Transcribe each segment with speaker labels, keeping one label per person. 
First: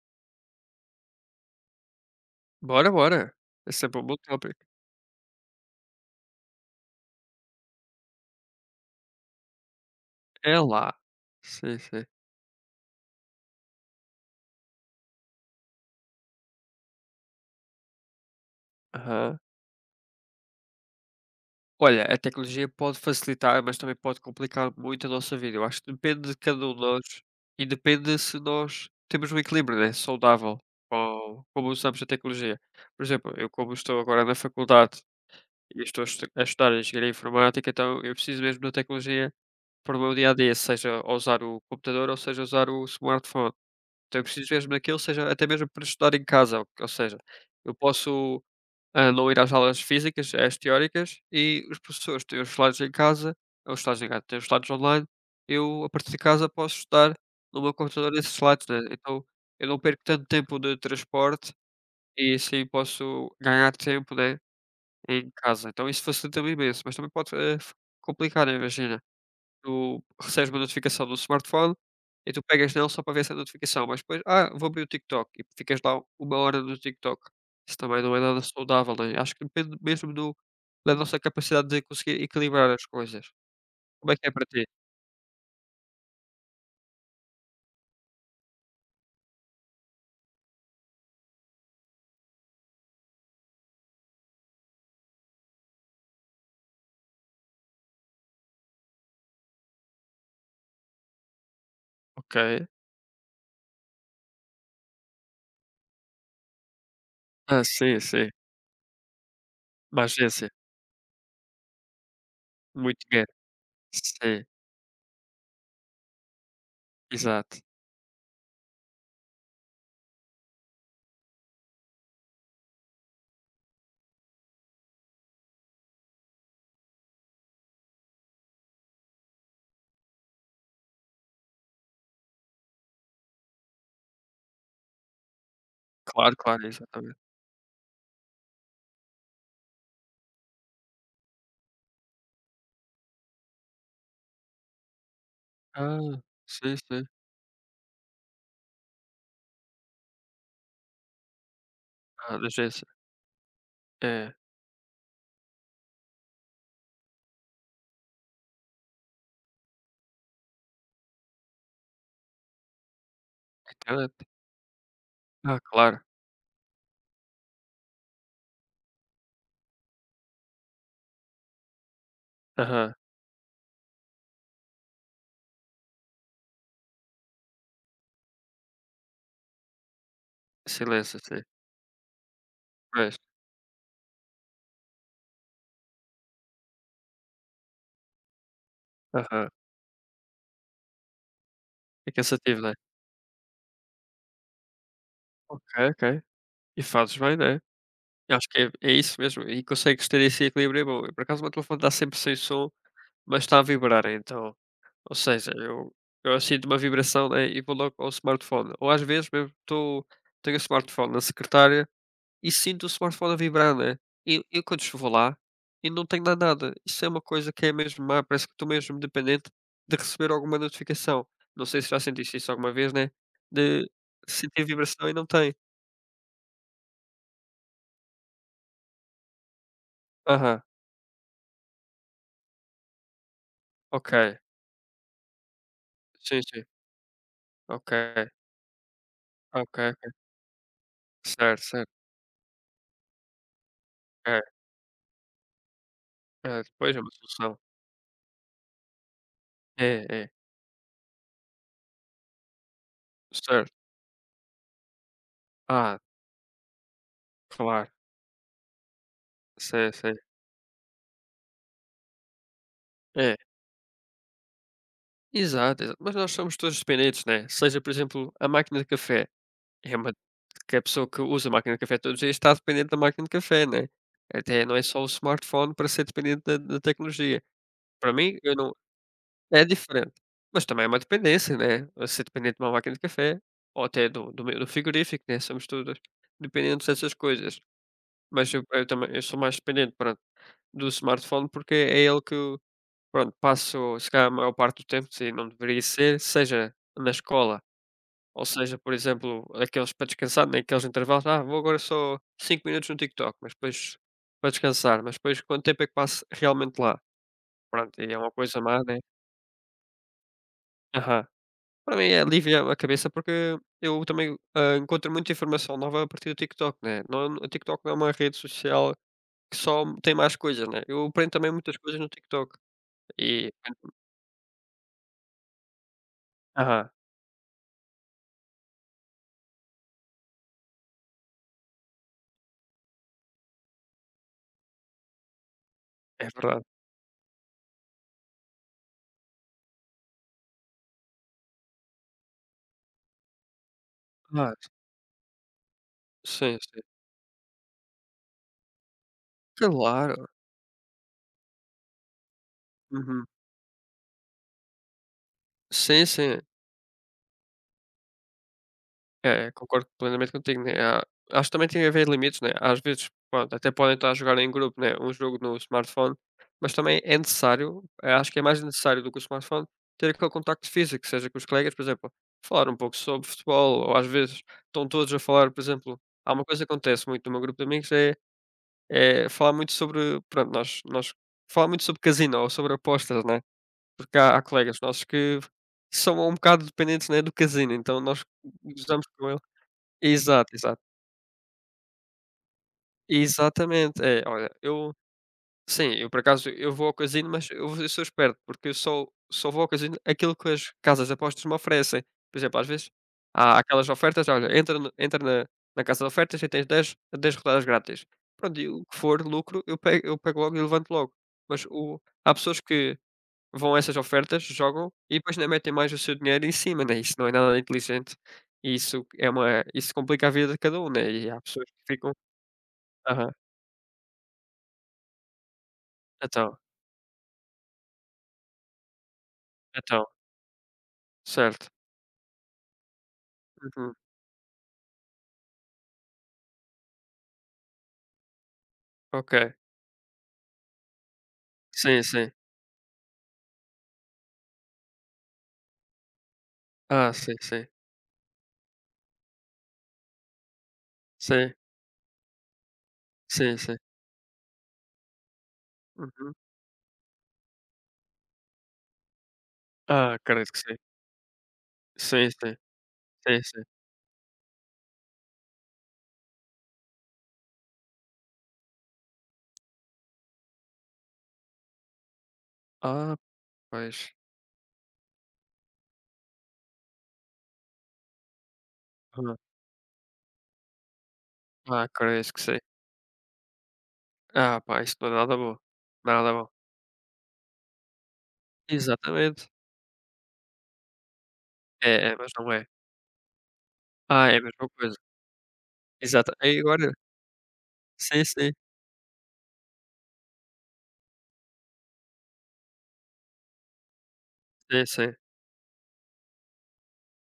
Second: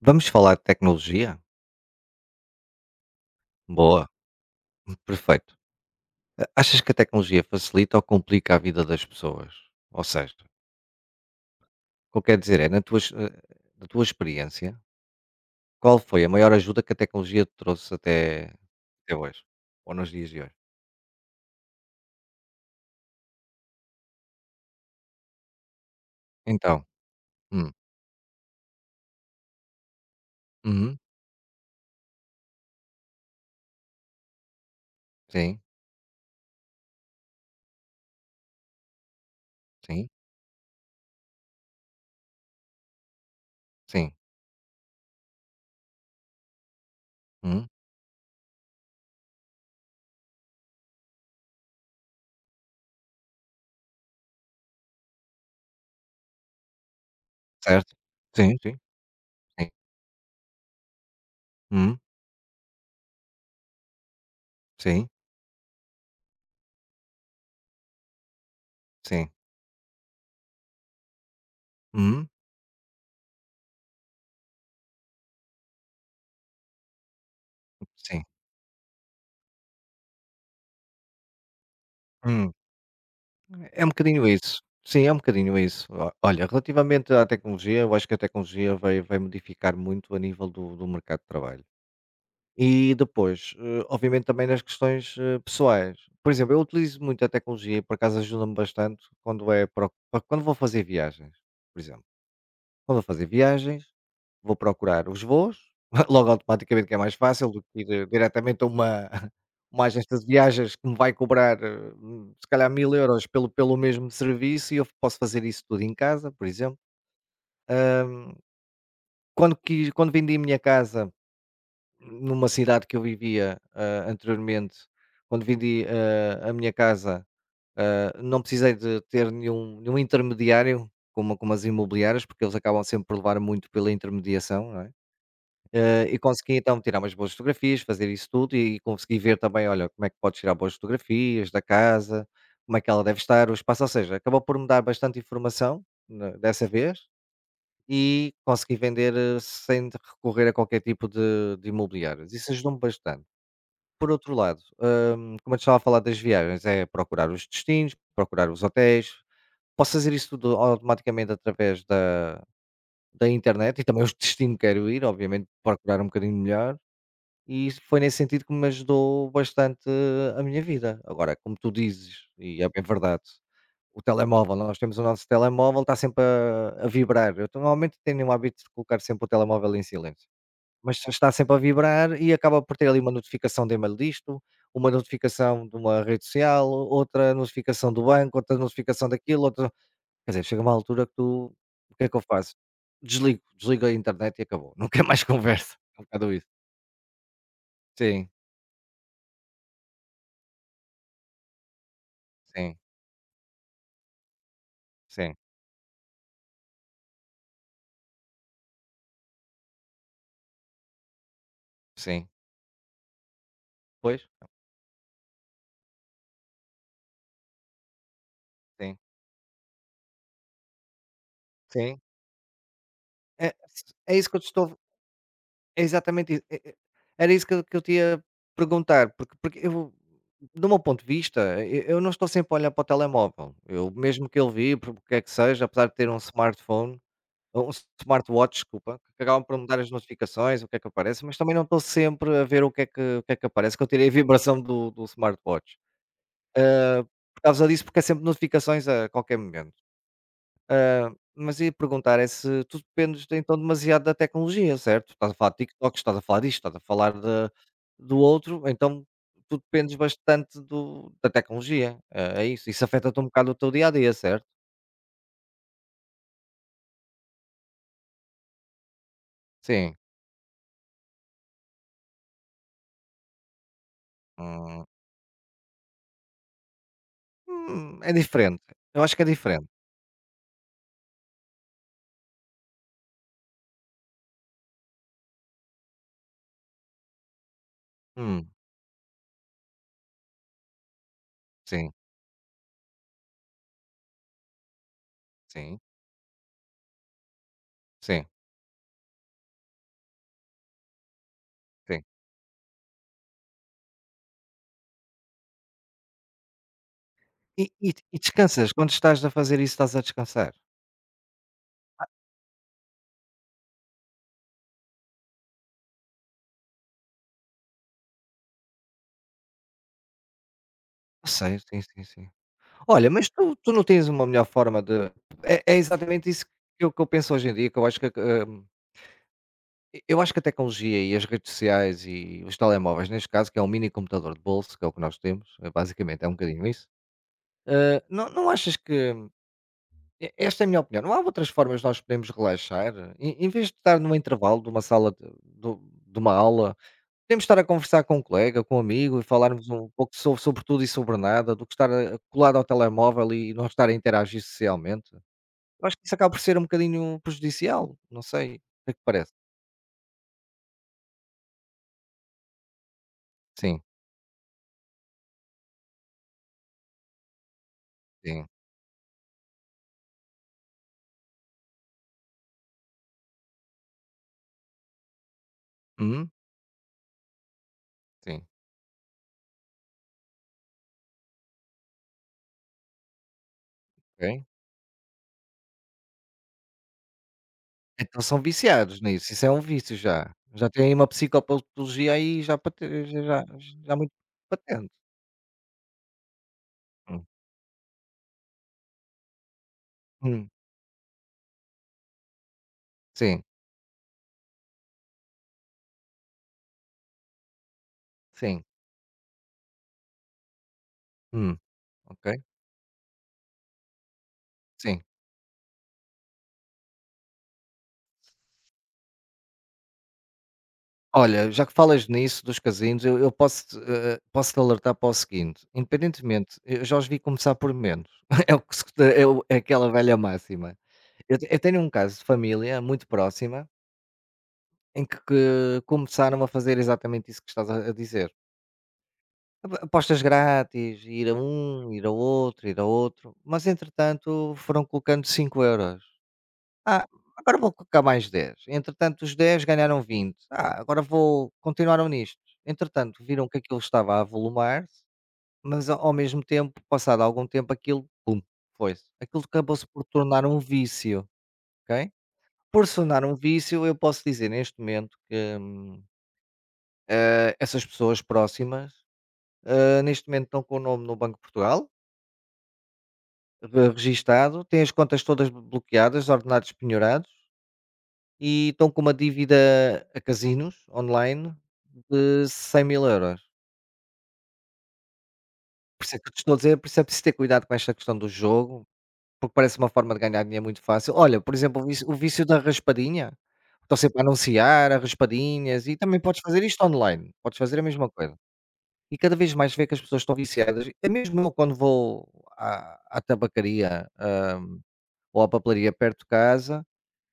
Speaker 1: Vamos falar de tecnologia?
Speaker 2: Bora, bora. Esse é um
Speaker 1: Boa,
Speaker 2: bom tópico.
Speaker 1: perfeito. Achas que a tecnologia facilita ou complica a vida das pessoas? Ou seja,
Speaker 2: É lá. Sim, sim.
Speaker 1: o que eu quero dizer é, na tua, na tua experiência, qual foi a maior ajuda que a tecnologia te trouxe até
Speaker 2: Aham.
Speaker 1: hoje? Ou nos dias de hoje?
Speaker 2: Olha, a tecnologia pode facilitar, mas também pode complicar muito a nossa vida. Eu acho que depende de cada um de
Speaker 1: Então.
Speaker 2: nós e
Speaker 1: Hum.
Speaker 2: depende se nós temos um equilíbrio, né, saudável
Speaker 1: Uhum.
Speaker 2: com como usamos a tecnologia. Por exemplo, eu como estou agora na faculdade
Speaker 1: Sim,
Speaker 2: e estou a estudar engenharia informática, então eu preciso mesmo da tecnologia para o
Speaker 1: sim,
Speaker 2: meu dia a dia, seja ao usar o computador ou seja usar o smartphone.
Speaker 1: sim.
Speaker 2: Então eu preciso mesmo daquilo, seja até mesmo para estudar em casa, ou seja,
Speaker 1: Hum.
Speaker 2: eu posso, não ir às aulas físicas, às teóricas, e os professores têm os slides em casa ou os slides em casa, têm os slides online, eu a partir de casa posso estudar no meu
Speaker 1: Certo?
Speaker 2: computador esses
Speaker 1: Sim,
Speaker 2: slides,
Speaker 1: sim,
Speaker 2: né, então eu
Speaker 1: sim.
Speaker 2: não perco tanto tempo de transporte
Speaker 1: Hum.
Speaker 2: e assim posso ganhar tempo, né,
Speaker 1: Sim,
Speaker 2: em casa, então isso facilita-me imenso, mas também pode, eh, f complicar, né, imagina
Speaker 1: sim.
Speaker 2: tu recebes uma notificação no smartphone
Speaker 1: Hum.
Speaker 2: e tu pegas nele só para ver essa notificação, mas depois: "Ah, vou abrir o TikTok", e ficas lá uma hora no TikTok. Isso também não é
Speaker 1: Sim.
Speaker 2: nada saudável, né. Acho que depende mesmo do da nossa capacidade de conseguir
Speaker 1: Hum.
Speaker 2: equilibrar as coisas.
Speaker 1: É um
Speaker 2: Como é
Speaker 1: bocadinho
Speaker 2: que é para
Speaker 1: isso.
Speaker 2: ti?
Speaker 1: Sim, é um bocadinho isso. O Olha, relativamente à tecnologia, eu acho que a tecnologia vai modificar muito a nível do mercado de trabalho. E depois, obviamente também nas questões, pessoais. Por exemplo, eu utilizo muito a tecnologia e por acaso ajuda-me bastante quando é para o para quando vou fazer viagens, por exemplo.
Speaker 2: Ok.
Speaker 1: Quando vou fazer viagens, vou procurar os voos, logo automaticamente que é mais fácil do
Speaker 2: Ah,
Speaker 1: que ir
Speaker 2: sim, sim.
Speaker 1: diretamente a uma uma
Speaker 2: Uma
Speaker 1: agência de
Speaker 2: agência.
Speaker 1: viagens que me vai cobrar, se calhar 1000
Speaker 2: Muito
Speaker 1: €
Speaker 2: dinheiro.
Speaker 1: pelo mesmo
Speaker 2: Sim,
Speaker 1: serviço e eu posso fazer isso tudo em casa, por exemplo.
Speaker 2: exato.
Speaker 1: Quando vendi a minha casa numa cidade que eu vivia, anteriormente, quando vendi, a minha casa, não precisei de ter nenhum intermediário como as imobiliárias, porque eles acabam sempre por levar muito pela intermediação, não é? E
Speaker 2: Claro,
Speaker 1: consegui
Speaker 2: claro,
Speaker 1: então tirar umas
Speaker 2: exatamente.
Speaker 1: boas fotografias, fazer isso tudo e consegui ver também, olha, como é que podes tirar boas fotografias da casa, como é que ela deve estar, o espaço, ou seja, acabou por me dar bastante informação,
Speaker 2: Ah,
Speaker 1: né, dessa
Speaker 2: sim,
Speaker 1: vez.
Speaker 2: sim.
Speaker 1: E consegui vender, sem de recorrer a qualquer tipo de imobiliários.
Speaker 2: Ah, da
Speaker 1: Isso ajudou-me
Speaker 2: agência.
Speaker 1: bastante. Por outro
Speaker 2: É.
Speaker 1: lado, como eu te estava a falar das viagens, é procurar os destinos, procurar os hotéis. Posso fazer isso tudo automaticamente através da internet, e também
Speaker 2: Internet.
Speaker 1: os destinos que quero ir, obviamente,
Speaker 2: Ah,
Speaker 1: procurar
Speaker 2: claro.
Speaker 1: um bocadinho melhor. E isso foi nesse sentido que me ajudou bastante a minha vida. Agora, como tu dizes, e é bem
Speaker 2: Aham.
Speaker 1: verdade, o telemóvel, nós temos o nosso telemóvel, está sempre a vibrar. Eu normalmente tenho o hábito de colocar sempre o telemóvel em silêncio, mas
Speaker 2: Silêncio,
Speaker 1: está
Speaker 2: sim.
Speaker 1: sempre a vibrar e acaba por ter ali uma
Speaker 2: Pois.
Speaker 1: notificação de e-mail disto, uma notificação de uma rede social, outra notificação do banco, outra notificação daquilo,
Speaker 2: Aham.
Speaker 1: outra. Quer dizer, chega uma altura que tu. O que é
Speaker 2: É
Speaker 1: que eu faço?
Speaker 2: cansativo, né.
Speaker 1: Desligo, desligo a internet e acabou. Nunca mais
Speaker 2: Ok,
Speaker 1: converso. É um
Speaker 2: ok.
Speaker 1: bocado isso.
Speaker 2: E fazes bem, né.
Speaker 1: Sim,
Speaker 2: Eu acho que é isso mesmo, e consegues ter esse equilíbrio é bom. Eu, por acaso, o meu telefone está sempre sem som,
Speaker 1: sim,
Speaker 2: mas está a vibrar então, ou
Speaker 1: sim.
Speaker 2: seja, eu sinto uma vibração, né, e vou logo ao smartphone. Ou às vezes mesmo estou tenho o smartphone na secretária
Speaker 1: Sim,
Speaker 2: e sinto o smartphone a vibrar, né.
Speaker 1: pois,
Speaker 2: E eu quando vou lá e não tenho lá nada. Isso é uma coisa que é mesmo má, parece que estou
Speaker 1: sim,
Speaker 2: mesmo dependente de receber alguma notificação. Não sei se
Speaker 1: sim.
Speaker 2: já sentiste isso alguma vez, né,
Speaker 1: É
Speaker 2: de
Speaker 1: é isso que eu te
Speaker 2: sentir
Speaker 1: estou
Speaker 2: vibração e não tem.
Speaker 1: É exatamente isso. Era isso que eu te ia perguntar, porque eu,
Speaker 2: Aham,
Speaker 1: do meu ponto de vista, e eu não estou sempre a olhar para o telemóvel. Eu, mesmo que
Speaker 2: ok.
Speaker 1: ele vibre, o que é que seja, apesar de ter um
Speaker 2: Sim, sim.
Speaker 1: smartphone, um
Speaker 2: Ok,
Speaker 1: smartwatch, desculpa, que acabam por me dar
Speaker 2: ok,
Speaker 1: as notificações, o que é que aparece, mas também
Speaker 2: certo,
Speaker 1: não estou
Speaker 2: certo.
Speaker 1: sempre a ver o que é que aparece, que eu tirei a
Speaker 2: É,
Speaker 1: vibração do smartwatch.
Speaker 2: é, depois é
Speaker 1: Hã,
Speaker 2: uma
Speaker 1: por
Speaker 2: solução.
Speaker 1: causa disso, porque é sempre notificações a qualquer momento.
Speaker 2: É, é,
Speaker 1: Ah, mas ia perguntar é se tu dependes então
Speaker 2: certo.
Speaker 1: demasiado da tecnologia, certo? Estás a falar de
Speaker 2: Ah,
Speaker 1: TikToks, estás a falar disto, estás a falar de,
Speaker 2: claro,
Speaker 1: do outro, então tu
Speaker 2: sei,
Speaker 1: dependes
Speaker 2: sei.
Speaker 1: bastante da tecnologia, é isso. Isso afeta-te um
Speaker 2: É,
Speaker 1: bocado o teu dia a dia, certo?
Speaker 2: exato, exato. Mas nós somos todos dependentes, né? Seja, por exemplo, a máquina de café.
Speaker 1: Sim.
Speaker 2: É uma que a pessoa que usa a máquina de café todos os dias está dependente da máquina de café, né? Até não é
Speaker 1: Hum.
Speaker 2: só o smartphone para ser dependente da tecnologia.
Speaker 1: Hum,
Speaker 2: Para
Speaker 1: é
Speaker 2: mim, eu
Speaker 1: diferente.
Speaker 2: não,
Speaker 1: Eu acho que é
Speaker 2: é
Speaker 1: diferente.
Speaker 2: diferente. Mas também é uma dependência, né? Ser dependente de uma máquina de café ou até do frigorífico, né? Somos todos dependentes dessas coisas.
Speaker 1: Hum.
Speaker 2: Mas eu também eu sou mais dependente, pronto, do smartphone, porque
Speaker 1: Sim,
Speaker 2: é ele que eu, pronto, passo se calhar a maior parte do tempo, se não
Speaker 1: sim,
Speaker 2: deveria ser, seja na escola,
Speaker 1: sim,
Speaker 2: ou seja, por exemplo, aqueles para descansar, naqueles intervalos, ah, vou agora
Speaker 1: sim.
Speaker 2: só 5 minutos no TikTok, mas depois quanto tempo é que passo realmente lá?
Speaker 1: E, e,
Speaker 2: Pronto, e é
Speaker 1: e
Speaker 2: uma coisa
Speaker 1: descansas?
Speaker 2: má,
Speaker 1: Quando
Speaker 2: né?
Speaker 1: estás a fazer isso, estás a descansar?
Speaker 2: Aham. Para mim alivia a cabeça porque eu também, encontro muita informação nova a partir do TikTok, né? Não. O TikTok não é uma rede social que só tem mais coisas, né. Eu
Speaker 1: Eu
Speaker 2: aprendo também
Speaker 1: sei,
Speaker 2: muitas
Speaker 1: sim,
Speaker 2: coisas
Speaker 1: sim,
Speaker 2: no
Speaker 1: sim.
Speaker 2: TikTok.
Speaker 1: Olha, mas
Speaker 2: e
Speaker 1: tu não tens uma melhor forma de é é exatamente isso
Speaker 2: aham,
Speaker 1: que eu penso hoje em dia, que eu acho que, eu acho que a tecnologia e as redes sociais e os telemóveis, neste caso, que é um mini computador de bolso, que é o que nós temos, basicamente
Speaker 2: é
Speaker 1: é um
Speaker 2: verdade.
Speaker 1: bocadinho isso. Não achas que, e esta é a minha opinião, não há outras formas de nós podermos relaxar? Em vez de estar num
Speaker 2: Claro.
Speaker 1: intervalo de uma sala de do de uma
Speaker 2: Sim,
Speaker 1: aula,
Speaker 2: sim.
Speaker 1: podemos estar a conversar com um colega, com um amigo e falarmos um pouco
Speaker 2: Claro.
Speaker 1: sobre sobre tudo e sobre nada, do que estar, colado ao
Speaker 2: Uhum.
Speaker 1: telemóvel e não estar a interagir socialmente? Eu acho que
Speaker 2: Sim,
Speaker 1: isso acaba por
Speaker 2: sim.
Speaker 1: ser um bocadinho prejudicial, não sei, o que é que parece?
Speaker 2: É, concordo plenamente contigo, né. Há Acho que também tem a ver limites, né. Às vezes, pronto, até
Speaker 1: Sim,
Speaker 2: podem estar a jogar em grupo, né, um jogo no smartphone, mas também é necessário, acho que é
Speaker 1: sim.
Speaker 2: mais necessário do que o smartphone, ter aquele contacto físico, seja com os colegas, por exemplo, falar um pouco sobre futebol ou às vezes estão todos a falar, por exemplo,
Speaker 1: Uhum,
Speaker 2: há uma coisa que acontece muito no meu grupo de amigos é
Speaker 1: sim,
Speaker 2: É falar muito sobre, pronto, nós nós falar muito sobre casino ou sobre apostas, né, porque há
Speaker 1: ok.
Speaker 2: colegas nossos que são um bocado dependentes, né, do casino, então
Speaker 1: Então
Speaker 2: nós
Speaker 1: são viciados
Speaker 2: usamos com
Speaker 1: nisso,
Speaker 2: ele
Speaker 1: isso é um vício já.
Speaker 2: exato,
Speaker 1: Já
Speaker 2: exato.
Speaker 1: têm uma psicopatologia aí já pate já já já
Speaker 2: Exatamente.
Speaker 1: muito
Speaker 2: É, olha,
Speaker 1: patente.
Speaker 2: eu. Sim, eu por acaso eu vou ao
Speaker 1: Hum.
Speaker 2: casino, mas eu sou esperto, porque eu só vou ao casino aquilo que
Speaker 1: Hum,
Speaker 2: as casas de apostas me oferecem. Por exemplo, às vezes
Speaker 1: sim,
Speaker 2: há aquelas ofertas: "Olha, entra na casa de ofertas e tens dez rodadas grátis". Pronto,
Speaker 1: sim.
Speaker 2: e o que for lucro eu pego logo e levanto logo.
Speaker 1: Hum.
Speaker 2: Mas o
Speaker 1: Ok.
Speaker 2: há pessoas que vão a essas ofertas, jogam
Speaker 1: Sim.
Speaker 2: e depois ainda metem mais o seu dinheiro em cima, né, isso não é nada inteligente, e isso é uma isso complica a vida de cada um, né, e há
Speaker 1: Olha, já
Speaker 2: pessoas
Speaker 1: que
Speaker 2: que
Speaker 1: falas
Speaker 2: ficam
Speaker 1: nisso dos casinos, eu
Speaker 2: aham,
Speaker 1: eu posso, posso-te alertar para o seguinte,
Speaker 2: então,
Speaker 1: independentemente, eu já os vi começar por menos, é o que se é o é aquela
Speaker 2: então,
Speaker 1: velha máxima. Eu
Speaker 2: certo.
Speaker 1: tenho um caso de família muito próxima
Speaker 2: Uhum,
Speaker 1: em que começaram a fazer exatamente isso que estás a dizer.
Speaker 2: ok.
Speaker 1: Apa apostas grátis, ir a um,
Speaker 2: Sim, sim.
Speaker 1: ir a outro, mas entretanto foram colocando 5 euros. "Ah,
Speaker 2: Ah, sim,
Speaker 1: agora
Speaker 2: sim.
Speaker 1: vou colocar mais 10". Entretanto os 10 ganharam 20. "Ah, agora vou",
Speaker 2: Sim,
Speaker 1: continuaram nisto. Entretanto viram
Speaker 2: sim,
Speaker 1: que
Speaker 2: sim.
Speaker 1: aquilo estava a avolumar-se, mas ao
Speaker 2: Uhum.
Speaker 1: mesmo tempo, passado algum tempo, aquilo, pum, foi-se. Aquilo acabou-se por
Speaker 2: Ah,
Speaker 1: tornar
Speaker 2: acredito
Speaker 1: um
Speaker 2: que sim.
Speaker 1: vício, ok?
Speaker 2: Sim, sim.
Speaker 1: Por se tornar um
Speaker 2: Sim, sim.
Speaker 1: vício, eu posso dizer neste momento que, essas pessoas próximas, neste momento estão com o nome no Banco de Portugal,
Speaker 2: Ah, pois.
Speaker 1: registado, têm as contas todas bloqueadas, ordenados penhorados e estão com uma
Speaker 2: Hã.
Speaker 1: dívida a casinos online
Speaker 2: Ah, acredito que
Speaker 1: de
Speaker 2: sim.
Speaker 1: 100 mil euros.
Speaker 2: Ah, pá, isso não é nada bom.
Speaker 1: Por isso é que eu
Speaker 2: Nada
Speaker 1: te
Speaker 2: bom.
Speaker 1: estou a dizer, por isso é preciso ter cuidado com esta questão do jogo,
Speaker 2: Exatamente.
Speaker 1: porque parece uma forma de ganhar dinheiro muito fácil. Olha, por exemplo,
Speaker 2: É,
Speaker 1: o
Speaker 2: é, mas
Speaker 1: vício
Speaker 2: não
Speaker 1: da
Speaker 2: é.
Speaker 1: raspadinha. Estão sempre a
Speaker 2: Ah, é a mesma
Speaker 1: anunciar
Speaker 2: coisa.
Speaker 1: a raspadinhas, e também
Speaker 2: Exata
Speaker 1: podes
Speaker 2: e
Speaker 1: fazer isto
Speaker 2: agora
Speaker 1: online. Podes fazer a mesma
Speaker 2: sim,
Speaker 1: coisa.
Speaker 2: sim.
Speaker 1: E cada vez mais vê que as pessoas estão viciadas. É mesmo. Eu quando vou à tabacaria, ah,
Speaker 2: Sim, sim.
Speaker 1: ou à papelaria perto de casa,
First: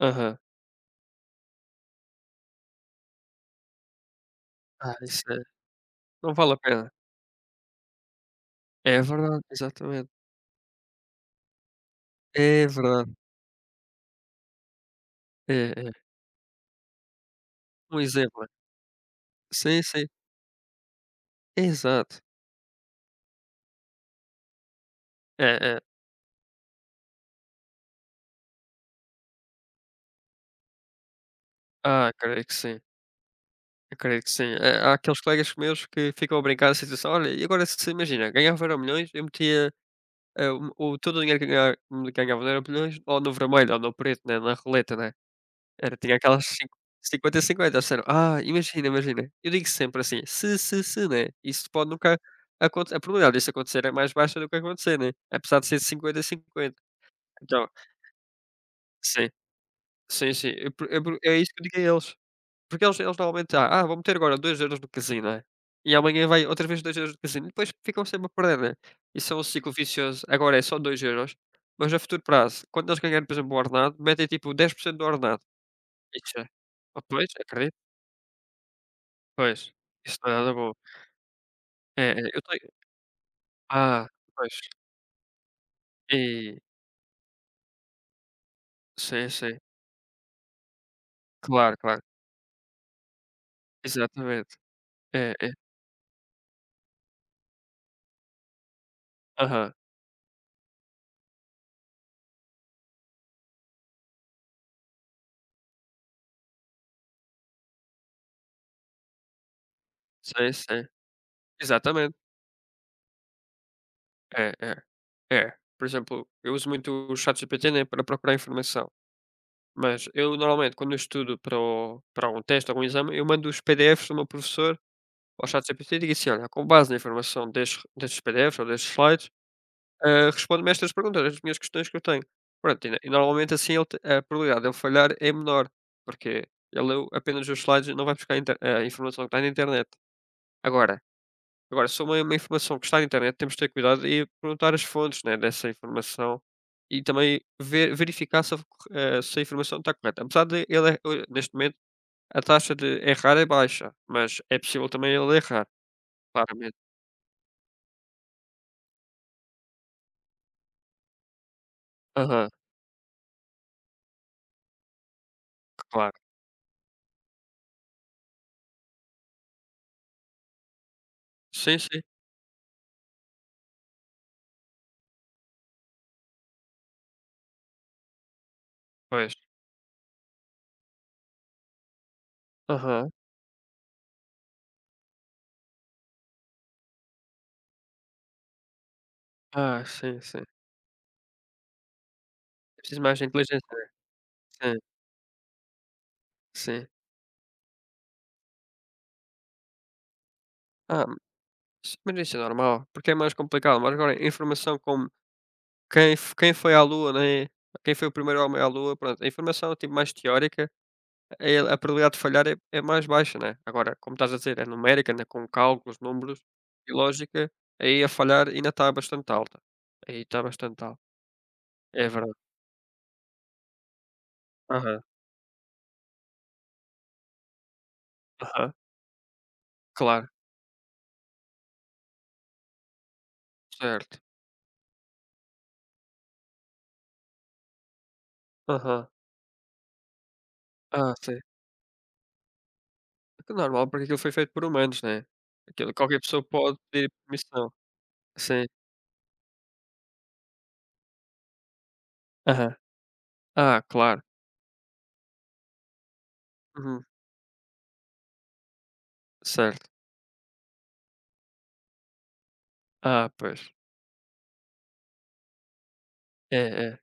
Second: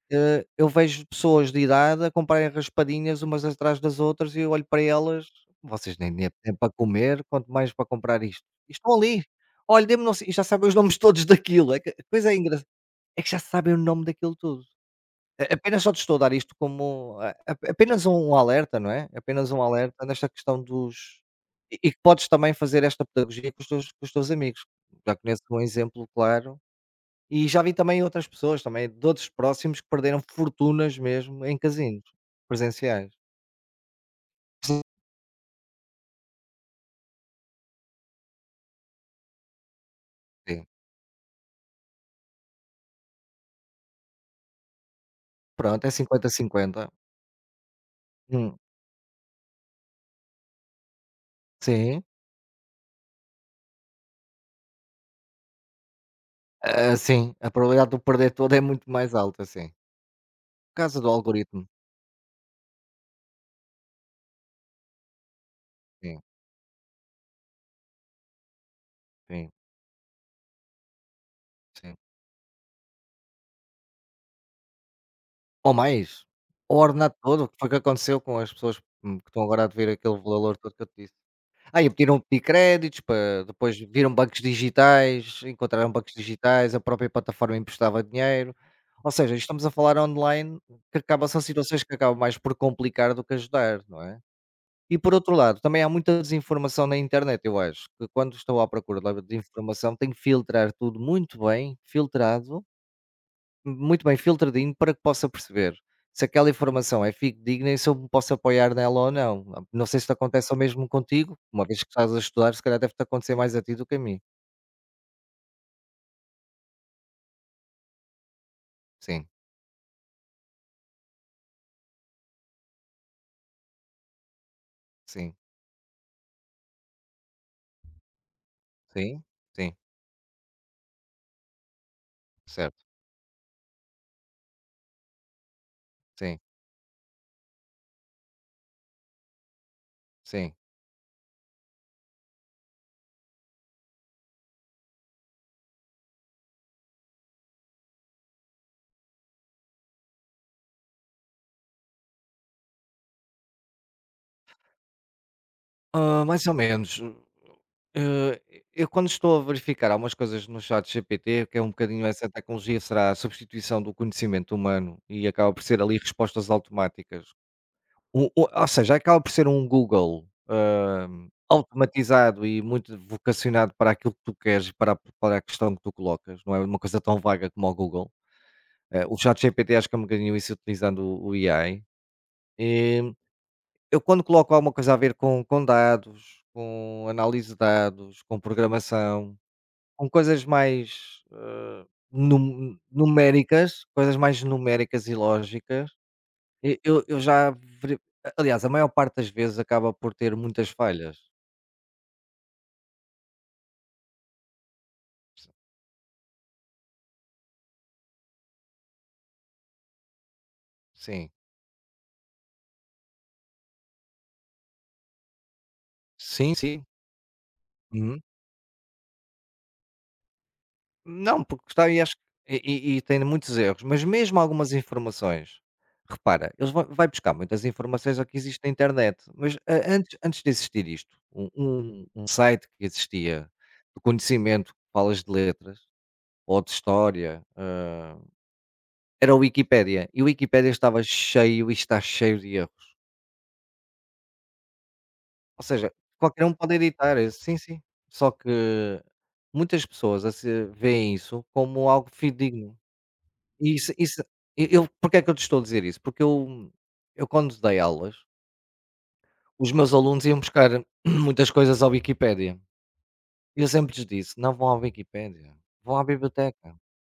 Speaker 2: Aham.
Speaker 1: eu vejo pessoas de idade a comprarem raspadinhas umas atrás das outras, e eu olho para
Speaker 2: Ah,
Speaker 1: elas: "Vocês nem nem
Speaker 2: não vale
Speaker 1: têm
Speaker 2: a
Speaker 1: para
Speaker 2: pena.
Speaker 1: comer, quanto mais para comprar isto". E estão
Speaker 2: É
Speaker 1: ali:
Speaker 2: verdade,
Speaker 1: "Olha, dê-me
Speaker 2: exatamente.
Speaker 1: não sei", e já sabem os nomes todos daquilo. É que a coisa é engra
Speaker 2: É verdade.
Speaker 1: é que já sabem o nome daquilo tudo.
Speaker 2: É,
Speaker 1: Apenas só
Speaker 2: é.
Speaker 1: te estou a dar isto como
Speaker 2: Um
Speaker 1: apenas um
Speaker 2: exemplo.
Speaker 1: alerta, não é? Apenas um
Speaker 2: Sim,
Speaker 1: alerta
Speaker 2: sim.
Speaker 1: nesta questão dos. E que
Speaker 2: Exato.
Speaker 1: podes também fazer esta pedagogia com os teus amigos. Já conheço um
Speaker 2: É, é.
Speaker 1: exemplo, claro. E já vi também outras pessoas, também de outros próximos, que perderam fortunas mesmo em casinos
Speaker 2: Ah, creio que sim.
Speaker 1: presenciais.
Speaker 2: Acredito que sim. Há aqueles colegas meus que ficam a brincar a situação. Olha, e agora se imagina, ganhava euro milhões eu metia
Speaker 1: Sim.
Speaker 2: todo o dinheiro que ganhava, ganhava no euro milhões ou no vermelho ou no preto, né, na roleta, né?
Speaker 1: Pronto, é
Speaker 2: Era, tinha
Speaker 1: cinquenta
Speaker 2: aquelas
Speaker 1: 50.
Speaker 2: 50 e cinquenta. Eles disseram, ah,
Speaker 1: Hum.
Speaker 2: imagina, imagina. Eu digo sempre assim, se, né? Isso pode
Speaker 1: Sim.
Speaker 2: nunca acontecer. A probabilidade disso acontecer é mais baixa do que acontecer, né? Apesar de ser 50 e 50.
Speaker 1: Ah, sim, a
Speaker 2: Então,
Speaker 1: probabilidade de eu perder toda é muito mais
Speaker 2: sim,
Speaker 1: alta, sim.
Speaker 2: sim, sim.
Speaker 1: Por causa
Speaker 2: É,
Speaker 1: do
Speaker 2: é isso que eu
Speaker 1: algoritmo.
Speaker 2: digo a eles. Porque eles normalmente ah: "Ah, vou meter agora 2 euros no casino", né, e
Speaker 1: Sim,
Speaker 2: amanhã vai outra vez 2 euros no casino, e depois ficam sempre a perder, né. Isso é um
Speaker 1: sim,
Speaker 2: ciclo vicioso. Agora é só 2€ mas
Speaker 1: sim.
Speaker 2: a futuro prazo, quando eles ganharem, por exemplo, o ordenado, metem tipo 10% do ordenado.
Speaker 1: Ou mais,
Speaker 2: Isso é
Speaker 1: ou o
Speaker 2: ah,
Speaker 1: ordenado
Speaker 2: pois,
Speaker 1: todo, que foi o
Speaker 2: acredito,
Speaker 1: que aconteceu com as pessoas, que estão agora a
Speaker 2: pois.
Speaker 1: dever aquele
Speaker 2: Isso não é nada
Speaker 1: valor
Speaker 2: bom.
Speaker 1: todo que eu te disse. Aí e
Speaker 2: É,
Speaker 1: pediram,
Speaker 2: é,
Speaker 1: pedir
Speaker 2: eu tenho
Speaker 1: créditos, para depois
Speaker 2: ah,
Speaker 1: viram bancos
Speaker 2: pois.
Speaker 1: digitais, encontraram bancos
Speaker 2: E
Speaker 1: digitais, a própria plataforma emprestava dinheiro. Ou
Speaker 2: sim,
Speaker 1: seja,
Speaker 2: sim.
Speaker 1: estamos a falar online, que acaba, são
Speaker 2: Claro,
Speaker 1: situações que
Speaker 2: claro.
Speaker 1: acabam mais por complicar do que ajudar, não é?
Speaker 2: Exatamente.
Speaker 1: E por
Speaker 2: É,
Speaker 1: outro
Speaker 2: é.
Speaker 1: lado, também há muita desinformação na internet, eu acho, que quando estou à procura de
Speaker 2: Aham.
Speaker 1: informação, tenho que filtrar tudo muito bem, filtrado, muito bem filtradinho, para que possa perceber se aquela informação é digna e se eu me posso apoiar nela ou não. Não sei se te acontece
Speaker 2: Sim,
Speaker 1: o mesmo
Speaker 2: sim.
Speaker 1: contigo, uma vez que estás
Speaker 2: Exatamente.
Speaker 1: a estudar, se calhar deve-te acontecer mais a ti do que a mim.
Speaker 2: É, é, é. Por exemplo, eu uso muito o ChatGPT, né, para procurar informação.
Speaker 1: Sim,
Speaker 2: Mas eu normalmente quando eu estudo para um teste ou um exame, eu mando os PDFs do meu professor
Speaker 1: sim,
Speaker 2: ao ChatGPT e digo assim: "Olha, com base na informação destes PDFs ou destes
Speaker 1: sim,
Speaker 2: slides,
Speaker 1: sim,
Speaker 2: ah, responde-me estas perguntas, as minhas questões que eu tenho".
Speaker 1: certo,
Speaker 2: Pronto, e normalmente assim ele te a probabilidade de ele falhar é menor,
Speaker 1: sim,
Speaker 2: porque ele leu apenas os slides e não vai buscar a informação que está na internet.
Speaker 1: sim.
Speaker 2: Agora, se uma informação que está na internet, temos de ter cuidado e perguntar as fontes, né, dessa informação e também verificar se a informação está correta. Apesar de ele er neste momento, a taxa de errar é baixa, mas é possível também ele errar,
Speaker 1: Ah, mais ou
Speaker 2: claramente.
Speaker 1: menos. Eh, eu quando estou a verificar algumas coisas no chat GPT, que é um bocadinho essa
Speaker 2: Aham,
Speaker 1: tecnologia, será a substituição do conhecimento humano e acaba por ser ali
Speaker 2: claro.
Speaker 1: respostas automáticas. O ou seja, acaba por ser um Google,
Speaker 2: Sim, sim,
Speaker 1: automatizado e muito vocacionado para aquilo que tu queres e para a questão que tu colocas, não é uma coisa tão vaga como o Google. O
Speaker 2: pois.
Speaker 1: ChatGPT acho que é um bocadinho isso, utilizando o AI. Eh,
Speaker 2: Aham.
Speaker 1: eu quando coloco alguma coisa a ver com dados, com análise de dados, com programação,
Speaker 2: Ah,
Speaker 1: com
Speaker 2: sim,
Speaker 1: coisas
Speaker 2: sim.
Speaker 1: mais,
Speaker 2: É preciso mais inteligência,
Speaker 1: numéricas,
Speaker 2: né.
Speaker 1: coisas mais
Speaker 2: Sim,
Speaker 1: numéricas e lógicas, e
Speaker 2: sim.
Speaker 1: eu já veri, aliás, a maior parte das vezes acaba por ter muitas
Speaker 2: Ah,
Speaker 1: falhas.
Speaker 2: mas isso é normal, porque é mais complicado, mas agora informação como
Speaker 1: S
Speaker 2: quem foi à Lua, né, quem foi o primeiro homem à Lua, pronto, a informação, tipo, mais teórica
Speaker 1: Sim.
Speaker 2: a probabilidade de falhar é mais baixa, né. Agora, como estás a dizer, é numérica, né, com cálculos, números
Speaker 1: Sim, sim.
Speaker 2: e lógica, aí a
Speaker 1: Uhum.
Speaker 2: falhar ainda está bastante alta. Aí está bastante alta.
Speaker 1: Não, porque está aí,
Speaker 2: É
Speaker 1: acho,
Speaker 2: verdade.
Speaker 1: e tem muitos erros, mas mesmo algumas
Speaker 2: Aham,
Speaker 1: informações, repara, eles vão vai buscar muitas informações ao que existe na
Speaker 2: aham.
Speaker 1: internet, mas a antes
Speaker 2: Claro,
Speaker 1: antes de existir isto, um site que existia de
Speaker 2: certo.
Speaker 1: conhecimento, falas de letras ou de história,
Speaker 2: Aham.
Speaker 1: era o Wikipédia, e o Wikipédia estava
Speaker 2: Ah, sim.
Speaker 1: cheio e está cheio de erros.
Speaker 2: É que normal, porque aquilo foi feito por humanos, né.
Speaker 1: Ou seja,
Speaker 2: Aquilo qualquer pessoa
Speaker 1: qualquer um pode
Speaker 2: pode pedir
Speaker 1: editar, sim,
Speaker 2: permissão.
Speaker 1: sim. Só que
Speaker 2: Sim.
Speaker 1: muitas pessoas assi veem isso como algo
Speaker 2: Aham.
Speaker 1: fidedigno. E
Speaker 2: Ah,
Speaker 1: isso
Speaker 2: claro.
Speaker 1: isso e eu, porque é que eu te estou a dizer isso? Porque eu
Speaker 2: Uhum.
Speaker 1: eu quando dei aulas, os
Speaker 2: Certo.
Speaker 1: meus alunos iam buscar muitas coisas à Wikipédia.
Speaker 2: Ah, pois.
Speaker 1: E eu sempre lhes disse: "Não vão à Wikipédia, vão à
Speaker 2: É,
Speaker 1: biblioteca.
Speaker 2: é.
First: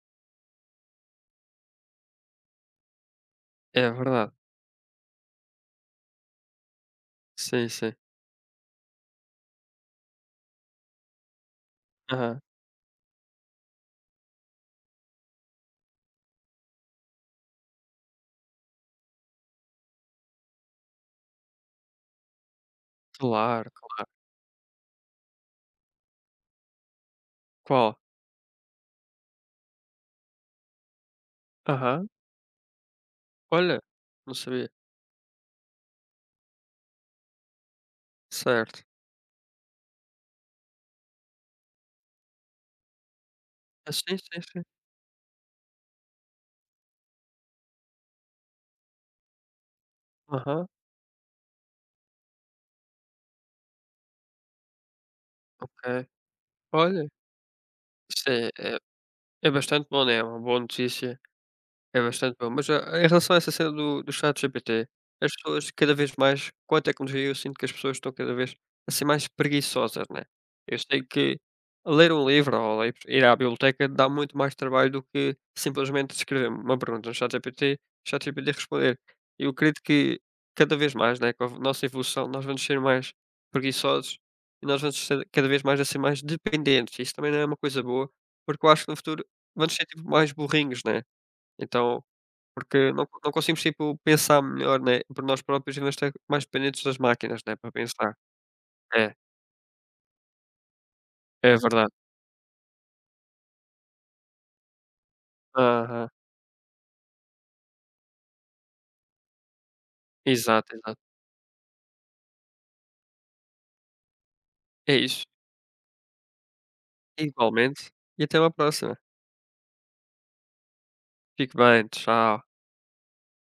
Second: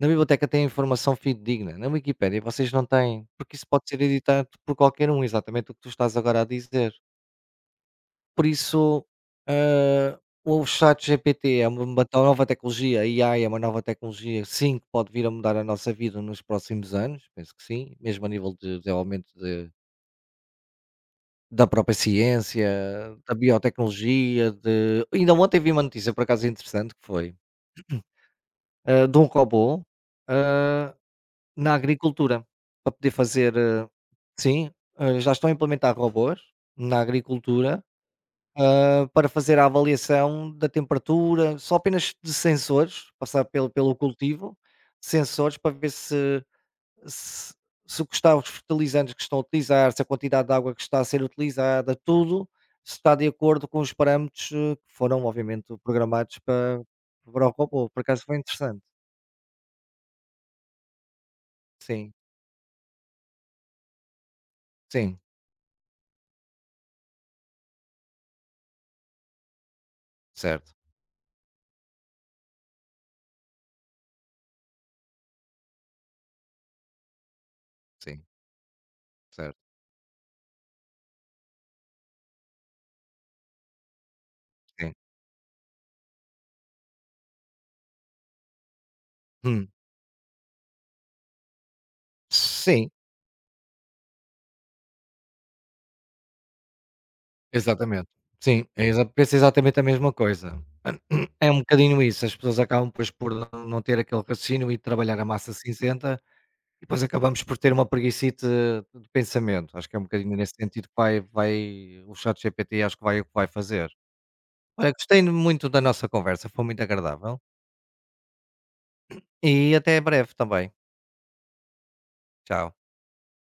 Speaker 1: Na biblioteca tem informação fidedigna, na Wikipédia vocês não têm, porque isso pode
Speaker 2: É
Speaker 1: ser
Speaker 2: verdade.
Speaker 1: editado por qualquer um", exatamente o que tu estás agora a dizer.
Speaker 2: Sim, sim.
Speaker 1: Por isso, hã, o ChatGPT é uma tal
Speaker 2: Aham.
Speaker 1: nova tecnologia, a AI é uma nova tecnologia, sim, que pode vir a mudar a nossa vida nos próximos anos, penso que sim, mesmo a nível de desenvolvimento de da própria ciência, da
Speaker 2: Claro,
Speaker 1: biotecnologia. De ainda ontem vi uma notícia por acaso interessante, que foi,
Speaker 2: qual?
Speaker 1: de um robô, ah, na
Speaker 2: Aham.
Speaker 1: agricultura, para poder fazer,
Speaker 2: Olha, não sabia.
Speaker 1: sim, já estão a implementar robôs na agricultura
Speaker 2: Certo.
Speaker 1: para fazer a avaliação da temperatura, só apenas de sensores, passar pelo,
Speaker 2: Ah,
Speaker 1: pelo
Speaker 2: sim, sim,
Speaker 1: cultivo,
Speaker 2: sim.
Speaker 1: sensores para ver se, se, se o que está, os fertilizantes que estão a utilizar, se a quantidade de
Speaker 2: Aham,
Speaker 1: água que está a ser utilizada, tudo se está de acordo com os parâmetros que foram, obviamente,
Speaker 2: ok.
Speaker 1: programados para,
Speaker 2: Olha,
Speaker 1: para o robô. Por acaso
Speaker 2: isso
Speaker 1: foi
Speaker 2: é é
Speaker 1: interessante.
Speaker 2: é bastante bom, né, é uma boa notícia. É
Speaker 1: Sim,
Speaker 2: bastante bom. Mas, em relação a essa cena do ChatGPT,
Speaker 1: sim,
Speaker 2: as pessoas cada vez mais com a tecnologia, eu sinto que as pessoas estão cada vez a ser mais preguiçosas, né.
Speaker 1: certo,
Speaker 2: Eu sei que ler um livro ou ler ir à biblioteca dá muito mais trabalho do que simplesmente escrever uma pergunta no ChatGPT,
Speaker 1: sim,
Speaker 2: ChatGPT responder. Eu
Speaker 1: certo,
Speaker 2: acredito que cada vez mais, né, com a nossa evolução, nós vamos ser mais preguiçosos e nós
Speaker 1: sim.
Speaker 2: vamos ser cada vez mais a ser mais dependentes. Isso também não é uma coisa boa, porque eu acho que no futuro
Speaker 1: Hum.
Speaker 2: vamos ser tipo mais burrinhos, né. Então
Speaker 1: Sim,
Speaker 2: porque não conseguimos, tipo, pensar melhor, né, por nós próprios e nós estar mais dependentes das máquinas, né, para
Speaker 1: exatamente.
Speaker 2: pensar.
Speaker 1: Sim,
Speaker 2: É,
Speaker 1: penso exatamente a mesma coisa. É
Speaker 2: é
Speaker 1: um
Speaker 2: verdade.
Speaker 1: bocadinho isso, as pessoas acabam depois por não ter aquele raciocínio e trabalhar a massa
Speaker 2: Aham.
Speaker 1: cinzenta, e depois acabamos por ter uma preguicite de pensamento. Acho que é um bocadinho nesse
Speaker 2: Exato,
Speaker 1: sentido que
Speaker 2: exato.
Speaker 1: vai o ChatGPT, acho que vai o que vai fazer. Olha,
Speaker 2: É
Speaker 1: gostei
Speaker 2: isso.
Speaker 1: muito da nossa conversa, foi muito agradável,
Speaker 2: Igualmente e até uma próxima.
Speaker 1: e até breve também.
Speaker 2: Fique bem, tchau.
Speaker 1: Tchau.